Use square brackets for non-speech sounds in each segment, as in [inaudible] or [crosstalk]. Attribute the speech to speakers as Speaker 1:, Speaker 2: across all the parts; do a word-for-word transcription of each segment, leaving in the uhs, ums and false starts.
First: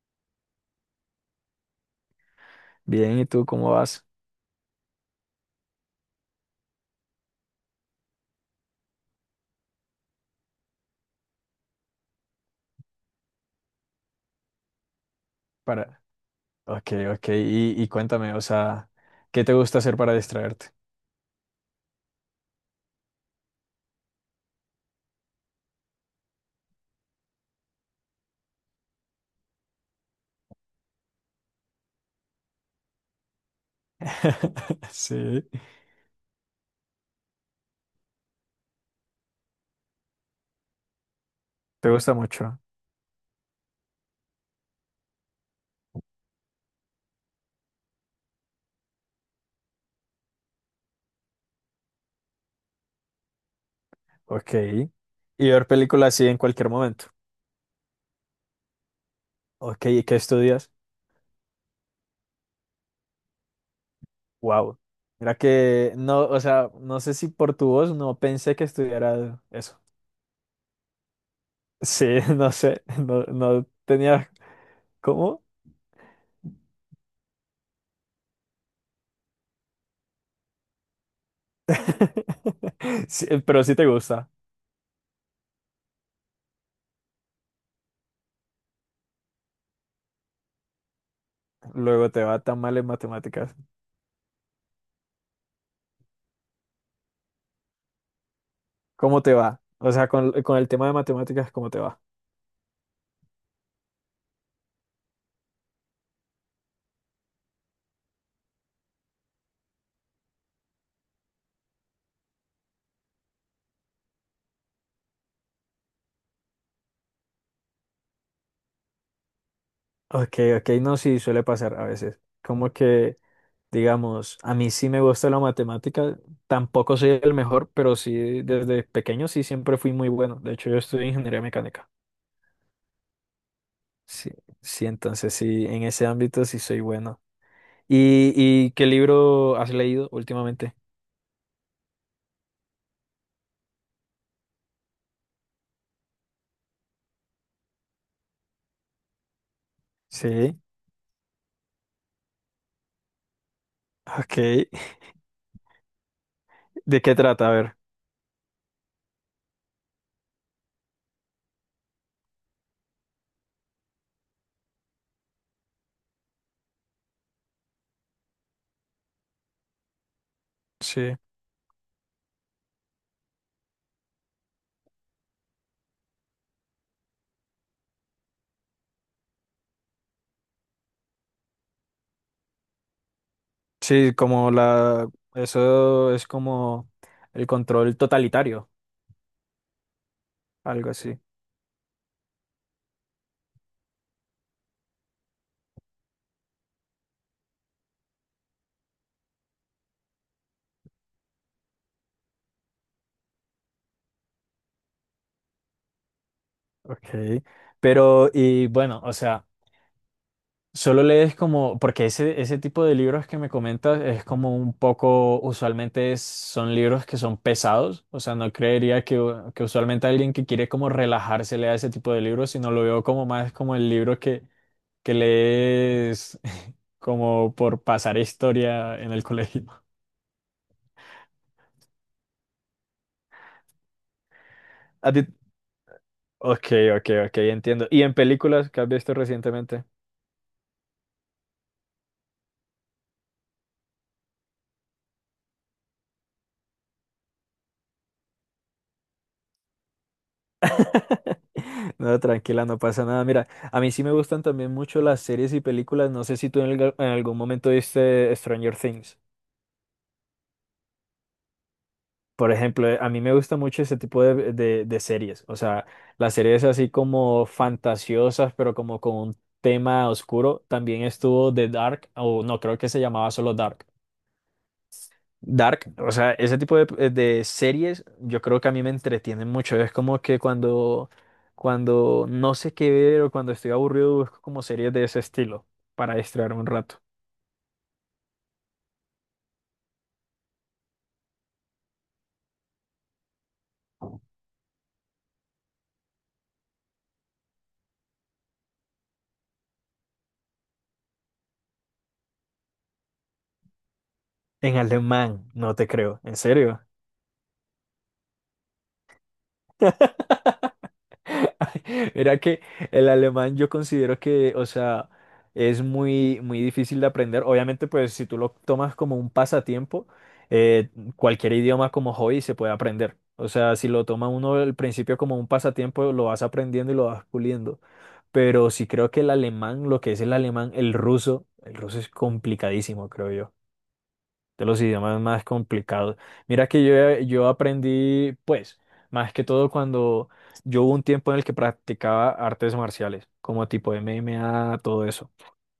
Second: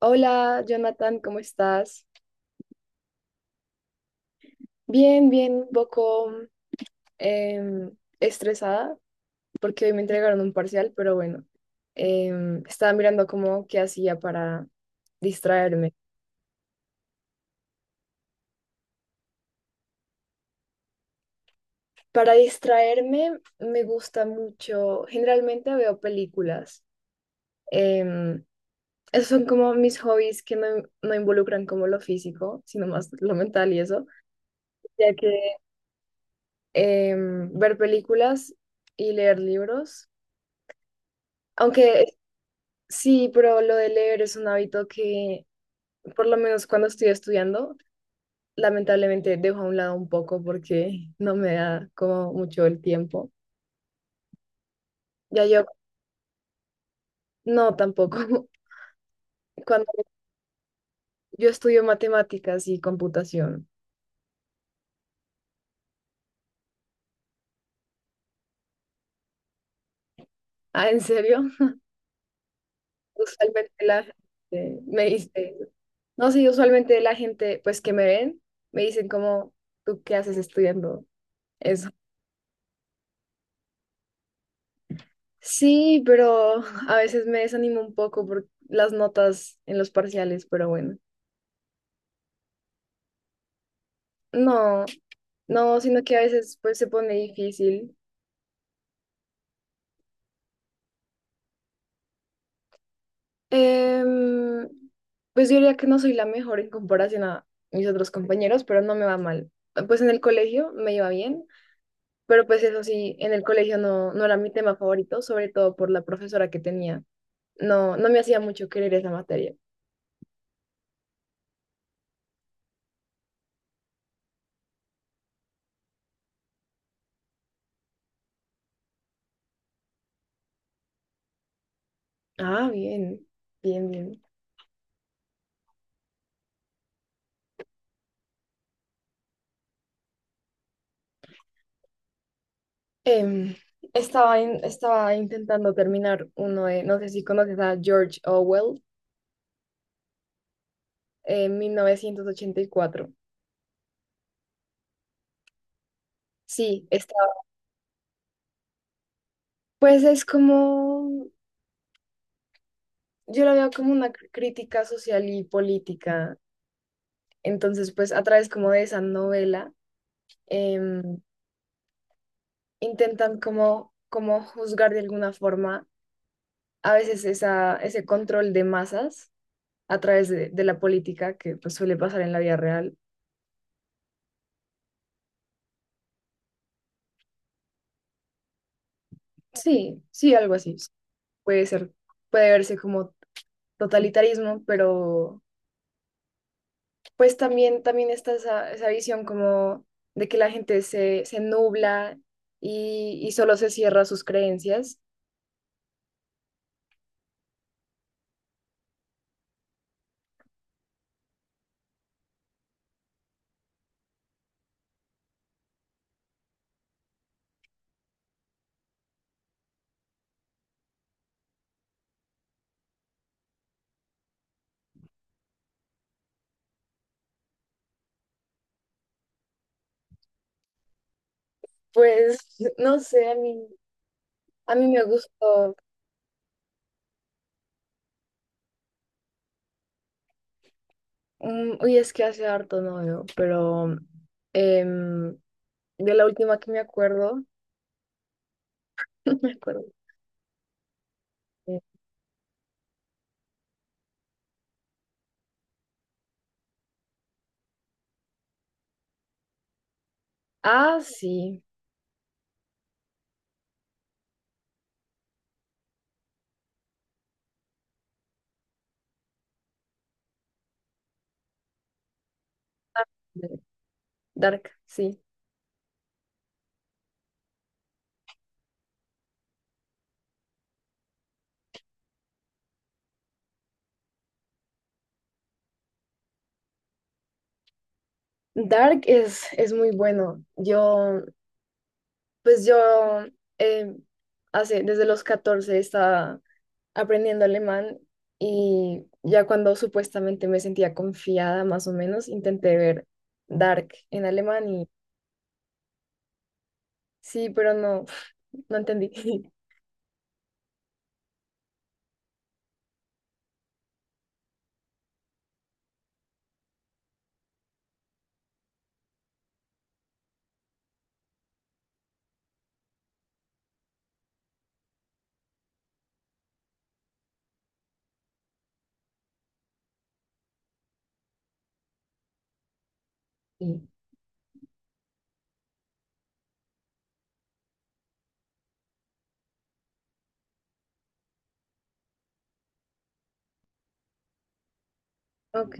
Speaker 1: Hola, Jonathan, ¿cómo estás?
Speaker 2: Bien, ¿y tú cómo vas?
Speaker 1: Bien, bien, un poco em, estresada porque hoy me entregaron un parcial, pero bueno, em, estaba mirando cómo qué hacía para distraerme.
Speaker 2: Para... Ok, ok, y, y cuéntame, o sea, ¿qué te gusta hacer para distraerte?
Speaker 1: Para distraerme me gusta mucho, generalmente veo películas. em, Esos son como mis hobbies que no, no involucran como lo físico, sino más lo mental y eso,
Speaker 2: [laughs]
Speaker 1: ya que
Speaker 2: Sí,
Speaker 1: em, ver películas y leer libros.
Speaker 2: te
Speaker 1: Aunque.
Speaker 2: gusta mucho.
Speaker 1: Sí, pero lo de leer es un hábito que, por lo menos cuando estoy estudiando, lamentablemente dejo a un lado un poco porque no me da como mucho el tiempo.
Speaker 2: Ok.
Speaker 1: Ya
Speaker 2: Y
Speaker 1: yo,
Speaker 2: ver películas así en cualquier momento.
Speaker 1: no, tampoco. [laughs]
Speaker 2: Ok,
Speaker 1: Cuando
Speaker 2: ¿y qué estudias?
Speaker 1: Yo estudio matemáticas y computación.
Speaker 2: Wow. Mira que no, o sea, no sé si por tu voz no pensé que estudiara eso.
Speaker 1: Ah, ¿en serio?
Speaker 2: Sí, [laughs] no sé,
Speaker 1: [laughs]
Speaker 2: no, no
Speaker 1: Usualmente la
Speaker 2: tenía
Speaker 1: gente me dice,
Speaker 2: cómo.
Speaker 1: no, sí, usualmente la gente, pues que me ven, me dicen como, ¿tú qué haces estudiando eso?
Speaker 2: [laughs] Sí, pero sí te gusta.
Speaker 1: Sí, pero [laughs] a veces me desanimo un poco por las notas en los parciales, pero bueno.
Speaker 2: Luego te va tan mal en matemáticas.
Speaker 1: No, no, sino que a veces pues se pone difícil.
Speaker 2: ¿Cómo te va? O sea, con, con el tema de matemáticas, ¿cómo te va?
Speaker 1: Em, pues yo diría que no soy la mejor en comparación a mis otros compañeros, pero no me va mal. Pues en el colegio me iba bien, pero pues eso sí, en el colegio no, no era mi tema favorito, sobre todo por la profesora que tenía. No, no me hacía mucho querer esa materia.
Speaker 2: Ok, ok, no, sí, suele pasar a veces. Como que, digamos, a mí sí me gusta la matemática, tampoco soy el mejor, pero sí, desde pequeño sí siempre fui muy bueno. De hecho, yo estudié ingeniería mecánica.
Speaker 1: Ah, bien, bien, bien.
Speaker 2: Sí, sí, entonces sí, en ese ámbito sí soy bueno. ¿Y, y qué libro has leído últimamente?
Speaker 1: Em, estaba, in- estaba intentando terminar uno de, no sé si conoces a George Orwell,
Speaker 2: Sí,
Speaker 1: en mil novecientos ochenta y cuatro.
Speaker 2: ok. [laughs]
Speaker 1: Sí,
Speaker 2: ¿De
Speaker 1: está.
Speaker 2: qué trata? A ver.
Speaker 1: Pues es como, yo lo veo como una cr- crítica social y política. Entonces, pues a través como de esa novela,
Speaker 2: Sí.
Speaker 1: em, intentan como, como juzgar de alguna forma a veces esa, ese control de masas a través de, de la política que pues suele pasar en la vida real.
Speaker 2: Sí, como la, eso es como el control totalitario,
Speaker 1: Sí, sí, algo así.
Speaker 2: algo así.
Speaker 1: Puede ser, puede verse como totalitarismo, pero pues también, también está esa, esa visión como de que la gente se, se nubla y, y solo se cierra a sus creencias.
Speaker 2: Okay. Pero, y bueno, o sea, solo lees como, porque ese, ese tipo de libros que me comentas es como un poco, usualmente es- son libros que son pesados, o sea, no creería que, u- que usualmente alguien que quiere como relajarse lea ese tipo de libros, sino lo veo como más como el libro que, que lees [laughs] como por pasar historia en el colegio.
Speaker 1: Pues [laughs] no sé, a mí, a mí me
Speaker 2: ¿A ti,
Speaker 1: gustó,
Speaker 2: ok, ok, ok, entiendo. ¿Y en películas que has visto recientemente?
Speaker 1: mm, uy, es que hace harto no veo, pero em, de la última que me acuerdo, [laughs] no me acuerdo.
Speaker 2: [laughs]
Speaker 1: eh,
Speaker 2: No, tranquila, no pasa nada. Mira, a mí sí me gustan también mucho las series y películas. No sé si tú en, alg- en algún momento viste Stranger Things.
Speaker 1: Ah, sí,
Speaker 2: Por ejemplo, eh, a mí me gusta mucho ese tipo de, de- de series. O sea, las series así como fantasiosas, pero como con un tema oscuro. También estuvo The Dark, o no, creo que se llamaba solo Dark.
Speaker 1: Dark, sí.
Speaker 2: Dark, o sea, ese tipo de, eh, de series yo creo que a mí me entretienen mucho. Es como que cuando, cuando no sé qué ver o cuando estoy aburrido busco como series de ese estilo para distraerme un rato.
Speaker 1: Dark es, es muy bueno. Yo, pues yo, em, hace, desde los catorce estaba aprendiendo alemán y ya cuando supuestamente me sentía confiada más o menos, intenté ver Dark en alemán
Speaker 2: En
Speaker 1: y
Speaker 2: alemán, no te creo, en serio.
Speaker 1: sí, pero no, [laughs] no entendí. [laughs]
Speaker 2: [laughs] Mira que el alemán yo considero que, o sea, es muy, muy difícil de aprender. Obviamente, pues si tú lo tomas como un pasatiempo, eh, cualquier idioma como hobby se puede aprender. O sea, si lo toma uno al principio como un pasatiempo, lo vas aprendiendo y lo vas puliendo. Pero sí creo que el alemán, lo que es el alemán, el ruso, el ruso es complicadísimo, creo yo
Speaker 1: Y,
Speaker 2: de los idiomas más complicados. Mira que yo, eh, yo aprendí, pues, más que todo cuando yo hubo un tiempo en el que practicaba artes marciales, como tipo M M A, todo eso.
Speaker 1: Ok,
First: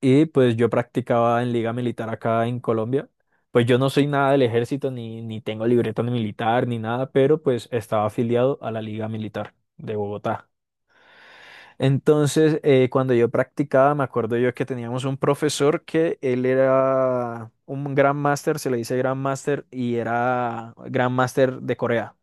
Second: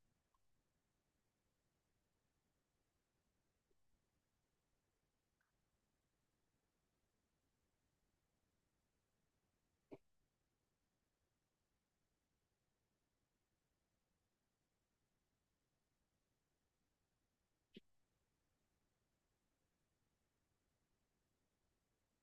Speaker 2: Y pues yo practicaba en liga militar acá en Colombia. Pues yo no soy nada del ejército, ni, ni tengo libreta ni militar, ni nada, pero pues estaba afiliado a la liga militar de Bogotá. Entonces, eh, cuando yo practicaba, me acuerdo yo que teníamos un profesor que él era un gran máster, se le dice gran máster, y era gran máster de Corea.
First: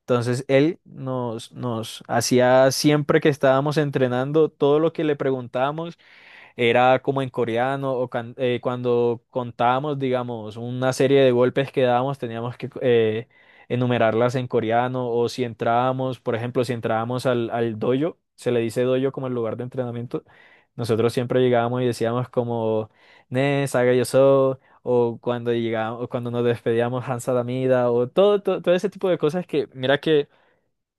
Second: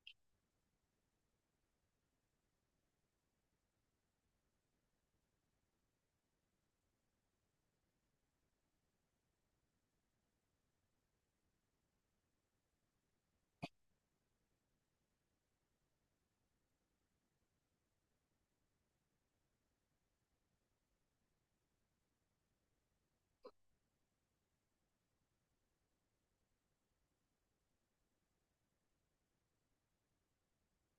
Speaker 2: Entonces, él nos, nos hacía siempre que estábamos entrenando, todo lo que le preguntábamos, era como en coreano, o can- eh, cuando contábamos, digamos, una serie de golpes que dábamos, teníamos que eh, enumerarlas en coreano, o si entrábamos, por ejemplo, si entrábamos al, al dojo, se le dice dojo como el lugar de entrenamiento, nosotros siempre llegábamos y decíamos como, ne, saga yo so, o cuando llegábamos, cuando nos despedíamos, Hansa Damida, o todo, todo, todo ese tipo de cosas que, mira que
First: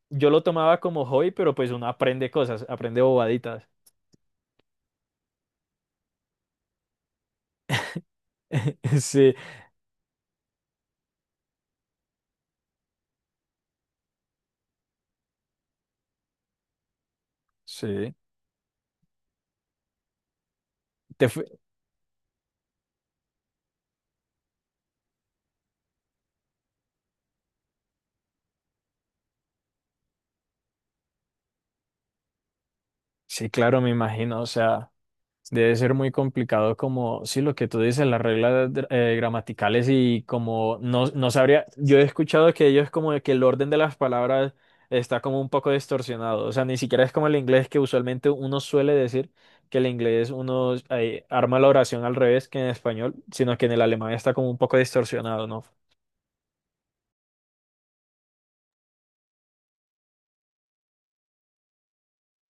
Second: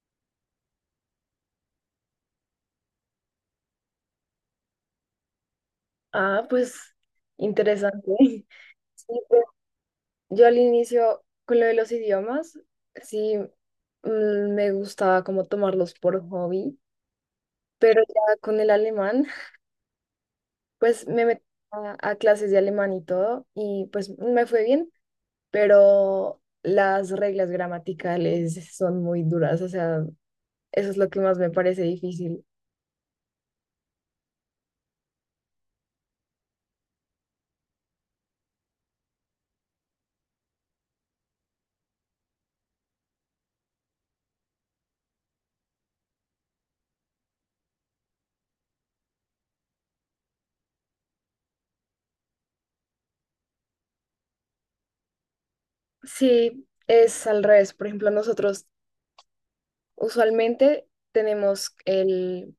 Speaker 2: yo lo tomaba como hobby, pero pues uno aprende cosas, aprende bobaditas.
Speaker 1: ah, pues interesante. [laughs] Sí,
Speaker 2: [laughs] Sí.
Speaker 1: pues, yo al inicio con lo de los idiomas, sí, mm, me gustaba como tomarlos por hobby, pero
Speaker 2: Sí.
Speaker 1: ya con el alemán, [laughs] pues me
Speaker 2: Te
Speaker 1: metí
Speaker 2: fue-
Speaker 1: a, a clases de alemán y todo y pues me fue bien, pero las reglas gramaticales son muy duras, o sea, eso es lo que más me parece difícil.
Speaker 2: Sí, claro, me imagino, o sea, debe ser muy complicado como, sí, lo que tú dices, las reglas dr- eh, gramaticales y como no, no sabría, yo he escuchado que ellos como de que el orden de las palabras está como un poco distorsionado, o sea, ni siquiera es como el inglés que usualmente uno suele decir que el inglés uno eh, arma la oración al revés que en español, sino que en el alemán está como un poco distorsionado, ¿no?
Speaker 1: Sí, es al revés, por ejemplo, nosotros usualmente tenemos el,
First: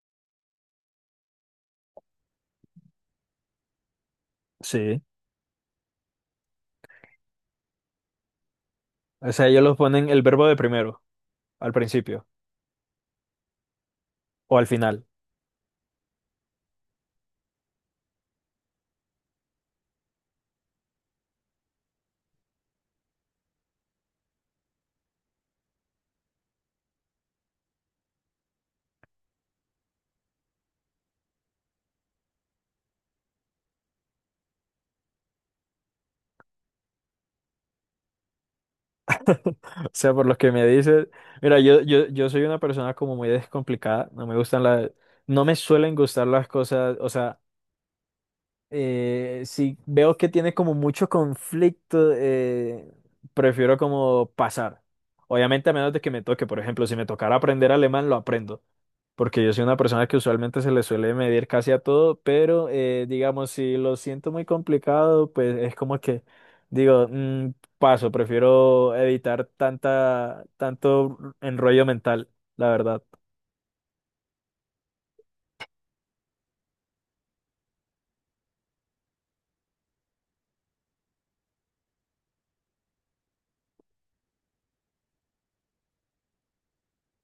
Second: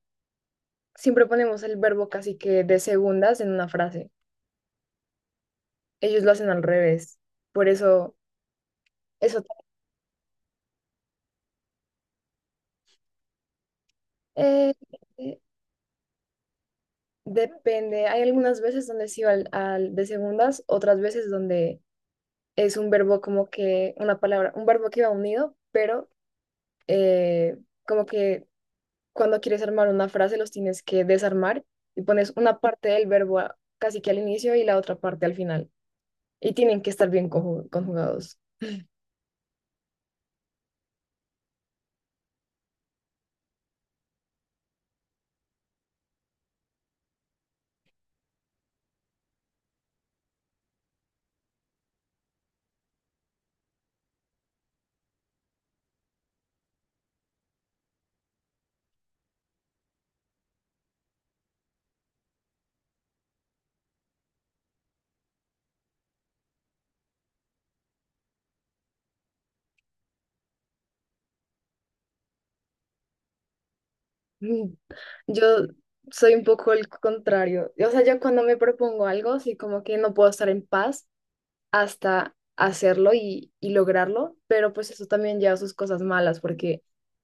Speaker 1: siempre ponemos el verbo casi que de segundas en una frase,
Speaker 2: Sí,
Speaker 1: ellos lo hacen al revés, por eso,
Speaker 2: o
Speaker 1: eso
Speaker 2: sea, ellos los ponen el verbo de primero, al principio o al
Speaker 1: eh,
Speaker 2: final.
Speaker 1: eh, depende, hay algunas veces donde sí va al, al de segundas, otras veces donde es un verbo como que una palabra, un verbo que va unido, pero eh, como que cuando quieres armar una frase los tienes que desarmar y pones una parte del verbo a- casi que al inicio y la otra parte al final. Y tienen que estar bien conju- conjugados. [laughs]
Speaker 2: O sea, por lo que me dices, mira, yo, yo, yo soy una persona como muy descomplicada, no me gustan las, no me suelen gustar las cosas, o sea, eh, si veo que tiene como mucho conflicto, eh, prefiero como pasar. Obviamente a menos de que me toque, por ejemplo, si me tocara aprender alemán, lo aprendo porque yo soy una persona que usualmente se le suele medir casi a todo, pero eh, digamos, si lo siento muy complicado, pues es como que digo, "Mm, paso, prefiero evitar tanta, tanto enrollo mental, la verdad.
Speaker 1: Mm, Yo soy un poco el contrario. O sea, yo cuando me propongo algo, sí como que no puedo estar en paz hasta hacerlo y, y lograrlo, pero pues eso también lleva sus cosas malas, porque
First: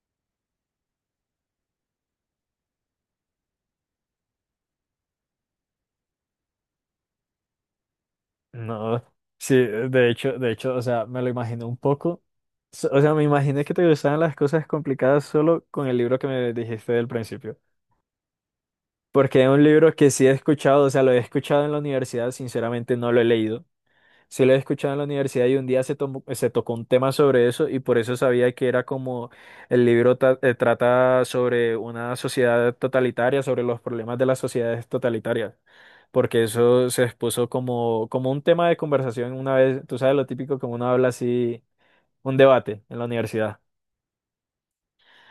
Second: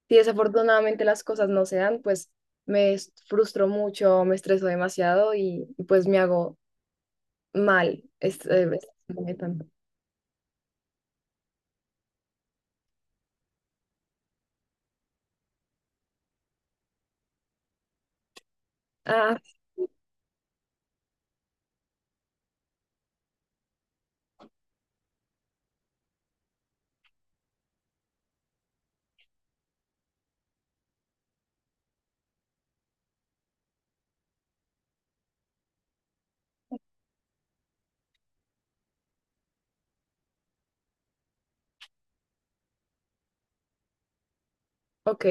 Speaker 1: si desafortunadamente las cosas no se dan, pues me frustro mucho, me estreso demasiado y, y pues me hago mal. Es, eh, es-
Speaker 2: No,
Speaker 1: me
Speaker 2: sí,
Speaker 1: tan-
Speaker 2: de hecho, de hecho, o sea, me lo imaginé un poco. S- O sea, me imaginé que te gustaban las cosas complicadas solo con el libro que me dijiste del principio.
Speaker 1: Ah,
Speaker 2: Porque es un libro que sí he escuchado, o sea, lo he escuchado en la universidad, sinceramente no lo he leído. Sí, lo he escuchado en la universidad y un día se, tomó- se tocó un tema sobre eso y por eso sabía que era como el libro ta- eh, trata sobre una sociedad totalitaria, sobre los problemas de las sociedades totalitarias, porque eso se expuso como, como un tema de conversación una vez, tú sabes lo típico como uno habla así, un debate en la universidad.
Speaker 1: ok,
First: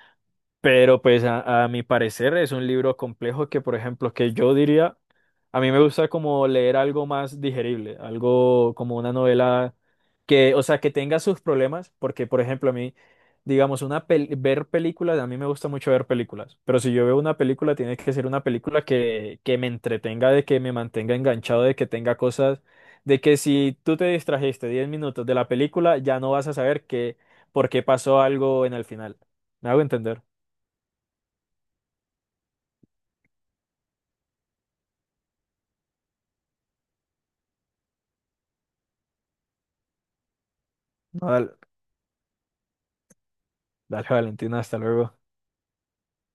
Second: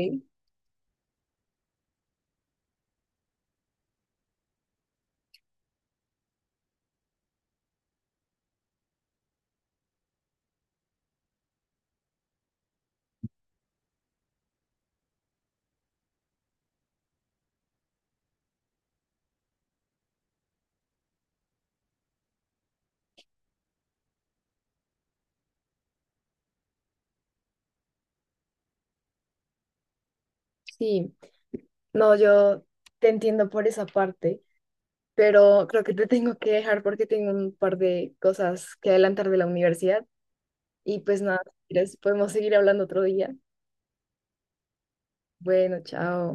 Speaker 2: Pero pues a, a mi parecer es un libro complejo que, por ejemplo, que yo diría, a mí me gusta como leer algo más digerible, algo como una novela que, o sea, que tenga sus problemas, porque, por ejemplo, a mí, digamos, una pel- ver películas, a mí me gusta mucho ver películas, pero si yo veo una película, tiene que ser una película que, que me entretenga, de que me mantenga enganchado, de que tenga cosas, de que si tú te distrajiste diez minutos de la película, ya no vas a saber qué, por qué pasó algo en el final. ¿Me hago entender?
Speaker 1: sí. No, yo te entiendo por esa parte, pero creo que te tengo que dejar porque tengo un par de cosas que adelantar de la universidad. Y pues
Speaker 2: No,
Speaker 1: nada, si
Speaker 2: dale,
Speaker 1: quieres, podemos seguir hablando otro día.
Speaker 2: dale, Valentina, hasta luego.
Speaker 1: Bueno, chao.